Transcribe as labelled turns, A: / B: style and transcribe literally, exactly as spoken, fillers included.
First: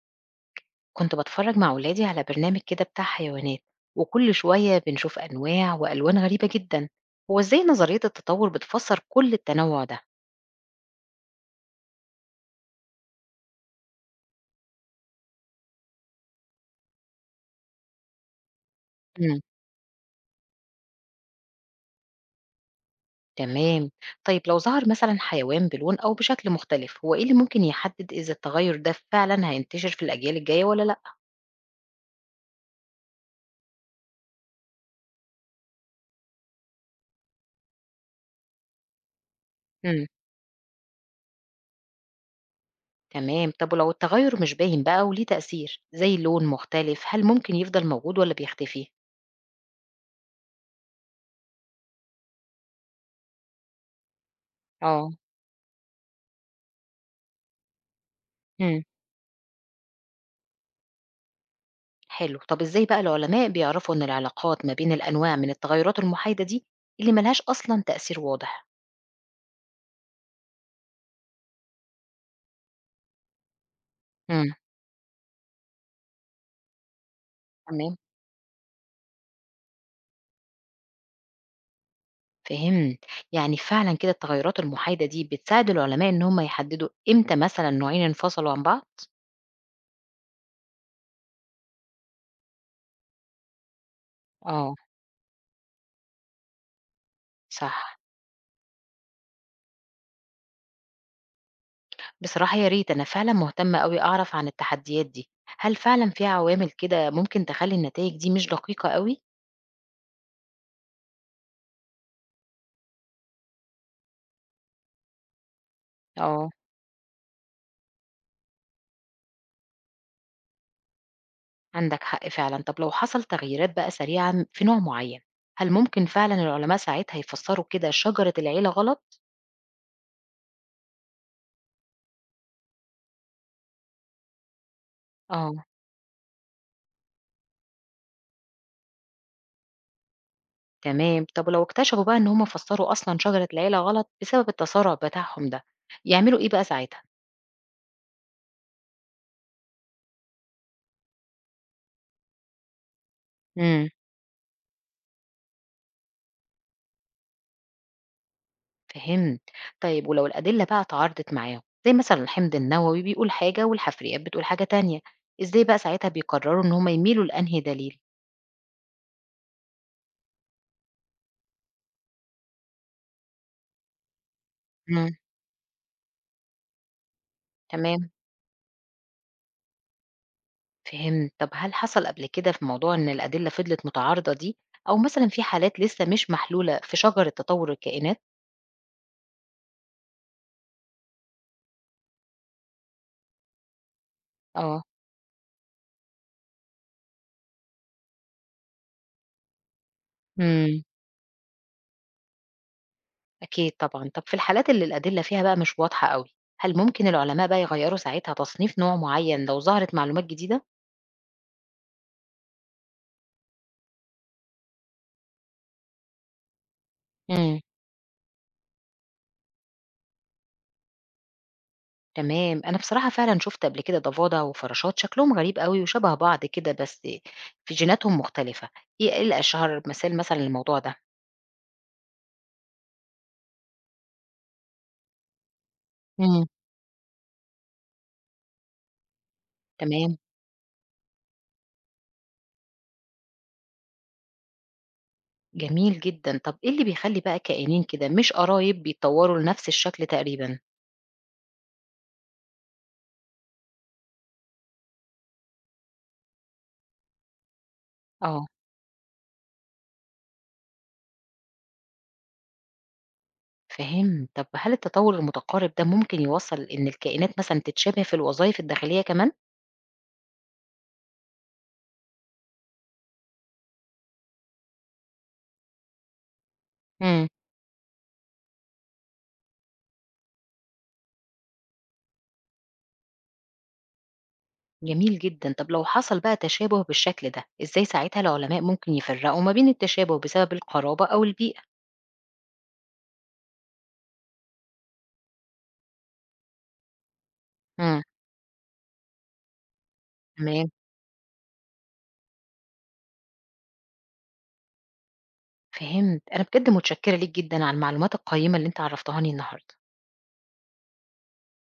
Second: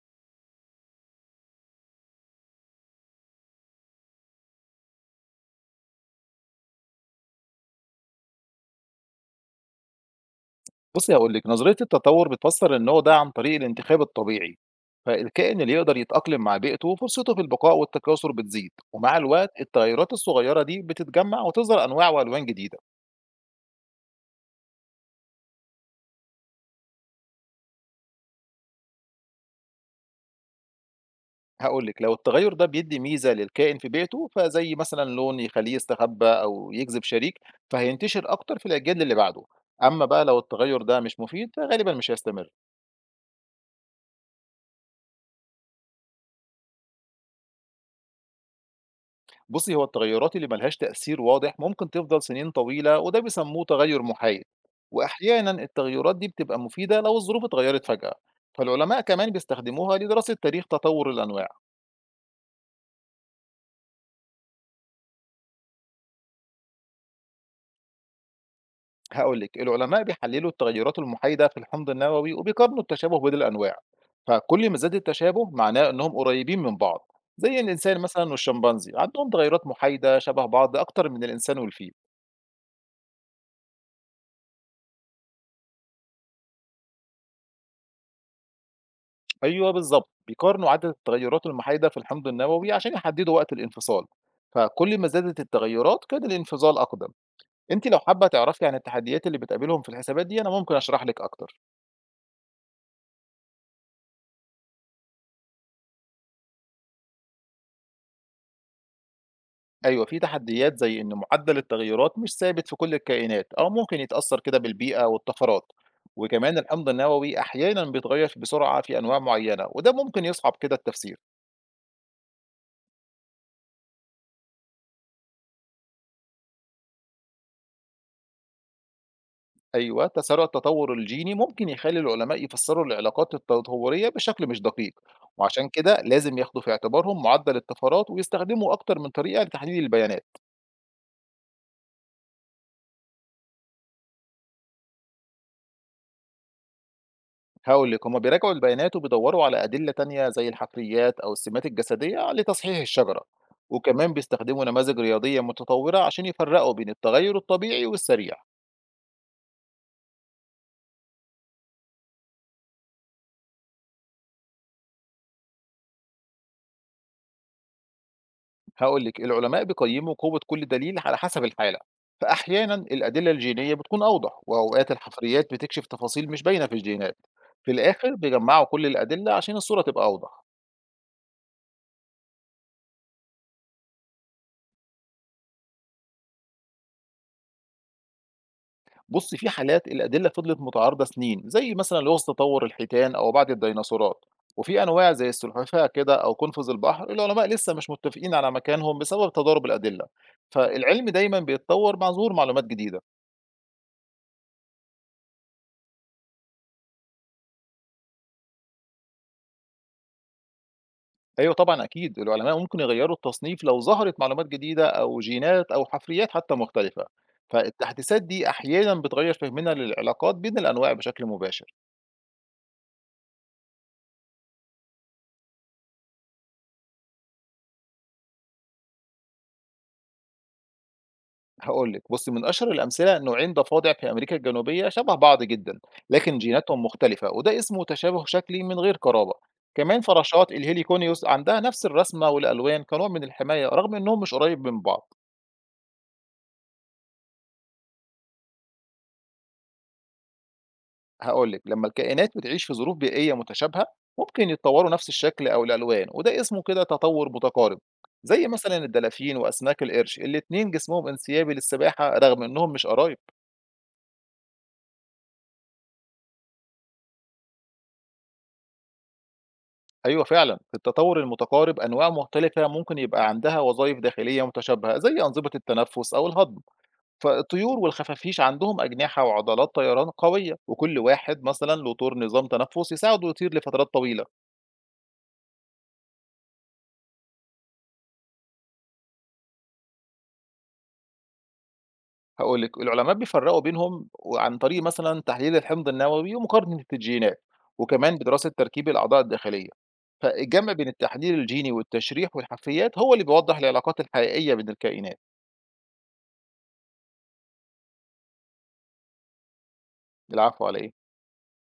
A: كنت بتفرج مع ولادي على برنامج كده بتاع حيوانات، وكل شوية بنشوف أنواع وألوان غريبة جدا. هو إزاي نظرية التطور بتفسر كل التنوع ده؟
B: بُصّي هاقول لِك، نظرية التطوّر بتفسّر إن هو ده عن طريق الانتخاب الطبيعي، فالكائن اللي يقدر يتأقلم مع بيئته فرصته في البقاء والتكاثر بتزيد، ومع
A: مم.
B: الوقت التغيّرات الصغيّرة دي بتتجمّع وتظهر أنواع وألوان جديدة.
A: تمام. طيب لو ظهر مثلا حيوان بلون أو بشكل مختلف، هو إيه اللي ممكن يحدد إذا التغير ده فعلا هينتشر في الأجيال الجاية ولا لأ؟
B: هاقول لِك، لو التغيّر ده بيدّي ميزة للكائن في بيئته، فزي مثلًا لون يخلّيه يستخبى أو يجذب شريك، فهينتشر أكتر في الأجيال اللي بعده. أمّا
A: مم.
B: بقى لو التغيّر ده مش مفيد فغالبًا مش هيستمر.
A: تمام. طب ولو التغير مش باين بقى وليه تأثير زي لون مختلف، هل ممكن يفضل موجود ولا بيختفي؟
B: بُصّي، هو التغيرات اللي ما لهاش تأثير واضح ممكن تفضل سنين طويلة، وده بيسموه تغير محايد.
A: اه.
B: وأحيانًا التغيرات دي بتبقى مفيدة لو الظروف اتغيرت فجأة،
A: مم.
B: فالعلماء كمان بيستخدموها لدراسة تاريخ تطور الأنواع.
A: حلو، طب إزاي بقى العلماء بيعرفوا إن العلاقات ما بين الأنواع من التغيرات المحايدة دي اللي ما لهاش أصلًا تأثير واضح؟
B: هاقول لِك، العلماء بيحللوا التغيرات المحايدة في الحمض النووي وبيقارنوا التشابه بين الأنواع،
A: امم.
B: فكل ما زاد التشابه معناه إنهم قريبين من بعض. زي
A: تمام،
B: الإنسان مثلًا والشمبانزي، عندهم تغيرات محايدة شبه بعض أكتر من الإنسان والفيل.
A: فهمت، يعني فعلًا كده التغيرات المحايدة دي بتساعد العلماء إن هم يحددوا إمتى مثلًا نوعين انفصلوا عن بعض؟
B: أيوه بالضبط، بيقارنوا عدد التغيرات المحايدة في الحمض النووي عشان يحددوا وقت الانفصال،
A: اه.
B: فكل ما زادت التغيرات كان الانفصال أقدم.
A: صح.
B: أنتِ لو حابة تعرفي عن التحديات اللي بتقابلهم في الحسابات دي، أنا ممكن أشرح لِك أكتر.
A: بصراحة يا ريت، أنا فعلًا مهتمة أوي أعرف عن التحديات دي. هل فعلًا في عوامل كده ممكن تخلي النتائج دي مش دقيقة أوي؟
B: أيوه، في تحديات زي إن معدل التغيرات مش ثابت في كل الكائنات أو ممكن يتأثر كده بالبيئة والطفرات،
A: اه.
B: وكمان الحمض النووي أحيانًا بيتغير بسرعة في أنواع معينة، وده ممكن يصعب كده التفسير.
A: عندك حق فعلا. طب لو حصل تغييرات بقى سريعة في نوع معين، هل ممكن فعلا العلماء ساعتها يفسروا كده شجرة العيلة غلط؟
B: أيوه، تسارع التطور الجيني ممكن يخلّي العلماء يفسّروا العلاقات التطورية بشكل مش دقيق،
A: اه.
B: وعشان كده لازم ياخدوا في اعتبارهم معدل الطفرات ويستخدموا أكتر من طريقة لتحليل البيانات.
A: تمام. طب لو اكتشفوا بقى ان هم فسروا اصلا شجرة العيلة غلط بسبب التسارع بتاعهم ده، يعملوا ايه بقى ساعتها؟
B: هاقول لِك، هُم بيراجعوا البيانات وبيدوّروا على أدلة تانية زي الحفريات أو السمات الجسدية لتصحيح الشجرة،
A: امم.
B: وكمان بيستخدموا نماذج رياضية متطورة عشان يفرّقوا بين التغيُّر الطبيعي والسريع.
A: فهمت. طيب ولو الأدلة بقى اتعارضت معاهم، زي مثلا الحمض النووي بيقول حاجة والحفريات بتقول حاجة تانية، ازاي بقى ساعتها بيقرروا ان هم يميلوا لأنهي دليل؟
B: هاقول لِك، العلماء بيقيّموا قوة كل دليل على حسب الحالة، فأحيانًا الأدلة الجينية بتكون أوضح، وأوقات
A: امم.
B: الحفريات بتكشف تفاصيل مش باينة في الجينات. في
A: تمام،
B: الآخر بيجمّعوا كل الأدلة عشان الصورة تبقى أوضح.
A: فهمت. طب هل حصل قبل كده في موضوع إن الأدلة فضلت متعارضة دي، أو مثلًا في حالات لسه مش محلولة في شجرة تطور الكائنات؟
B: بُصّي، في حالات الأدلة فضلت متعارضة سنين، زي مثلًا لغز تطور الحيتان أو بعض الديناصورات، وفي
A: اه.
B: أنواع زي السلحفاة كده أو قنفذ البحر العلماء لسه مش متفقين على مكانهم بسبب تضارب الأدلة.
A: إمم.
B: فالعلم دايمًا بيتطور مع ظهور معلومات جديدة.
A: أكيد طبعًا. طب في الحالات اللي الأدلة فيها بقى مش واضحة أوي، هل ممكن العلماء بقى يغيّروا ساعتها تصنيف نوع معين لو ظهرت معلومات جديدة؟
B: أيوه طبعًا أكيد، العلماء ممكن يغيّروا التصنيف لو ظهرت معلومات جديدة أو جينات أو حفريات حتى مختلفة،
A: امم.
B: فالتحديثات دي أحيانًا بتغيّر فهمنا للعلاقات بين الأنواع بشكل مباشر.
A: تمام. أنا بصراحة فعلًا شفت قبل كده ضفادع وفراشات شكلهم غريب أوي وشبه بعض كده، بس في جيناتهم مختلفة. إيه إيه الأشهر مثال مثلًا للموضوع ده؟
B: هاقول لِك، بُصّي، من أشهر الأمثلة نوعين ضفادع في أمريكا الجنوبية شبه بعض جدًا، لكن
A: امم.
B: جيناتهم مختلفة، وده اسمه تشابه شكلي من غير قرابة. كمان
A: تمام.
B: فراشات الهيليكونيوس عندها نفس الرسمة والألوان كنوع من الحماية، رغم إنهم مش قريب من بعض.
A: جميل جدًا، طب إيه اللي بيخلّي بقى كيانين كده مش قرايب بيتطوّروا لنفس الشكل تقريبًا؟
B: هاقول لِك، لمّا الكائنات بتعيش في ظروف بيئية متشابهة، ممكن يتطوروا نفس الشكل أو الألوان، وده اسمه كده تطور متقارب.
A: آه.
B: زي مثلًا الدلافين وأسماك القرش، الاتنين جسمهم انسيابي للسباحة رغم إنهم مش قرايب.
A: فهمت. طب هل التطوّر المتقارب ده ممكن يوصّل إن الكائنات مثلًا تتشابه في الوظايف الداخلية كمان؟
B: أيوه فعلًا، في التطور المتقارب أنواع مختلفة ممكن يبقى عندها وظايف داخلية متشابهة زي أنظمة التنفس أو الهضم.
A: إمم.
B: فالطيور والخفافيش عندهم أجنحة وعضلات طيران قوية، وكل واحد مثلًا له دور نظام تنفس يساعده يطير لفترات طويلة.
A: جميل جدًا، طب لو حصل بقى تشابه بالشكل ده، إزاي ساعتها العلماء ممكن يفرّقوا ما بين التشابه بسبب القرابة أو البيئة؟
B: هاقول لِك، العلماء بيفرّقوا بينهم وعن طريق مثلًا تحليل الحمض النووي ومقارنة الجينات،
A: إمم.
B: وكمان بدراسة تركيب الأعضاء الداخلية.
A: تمام،
B: فالجمع بين التحليل الجيني والتشريح والحفريات هو اللي بيوضّح العلاقات الحقيقية بين الكائنات.
A: فهمت، أنا بجد متشكرة ليك جدًا على المعلومات القيّمة اللي أنت عرّفتهاني النهارده.
B: العفو على إيه؟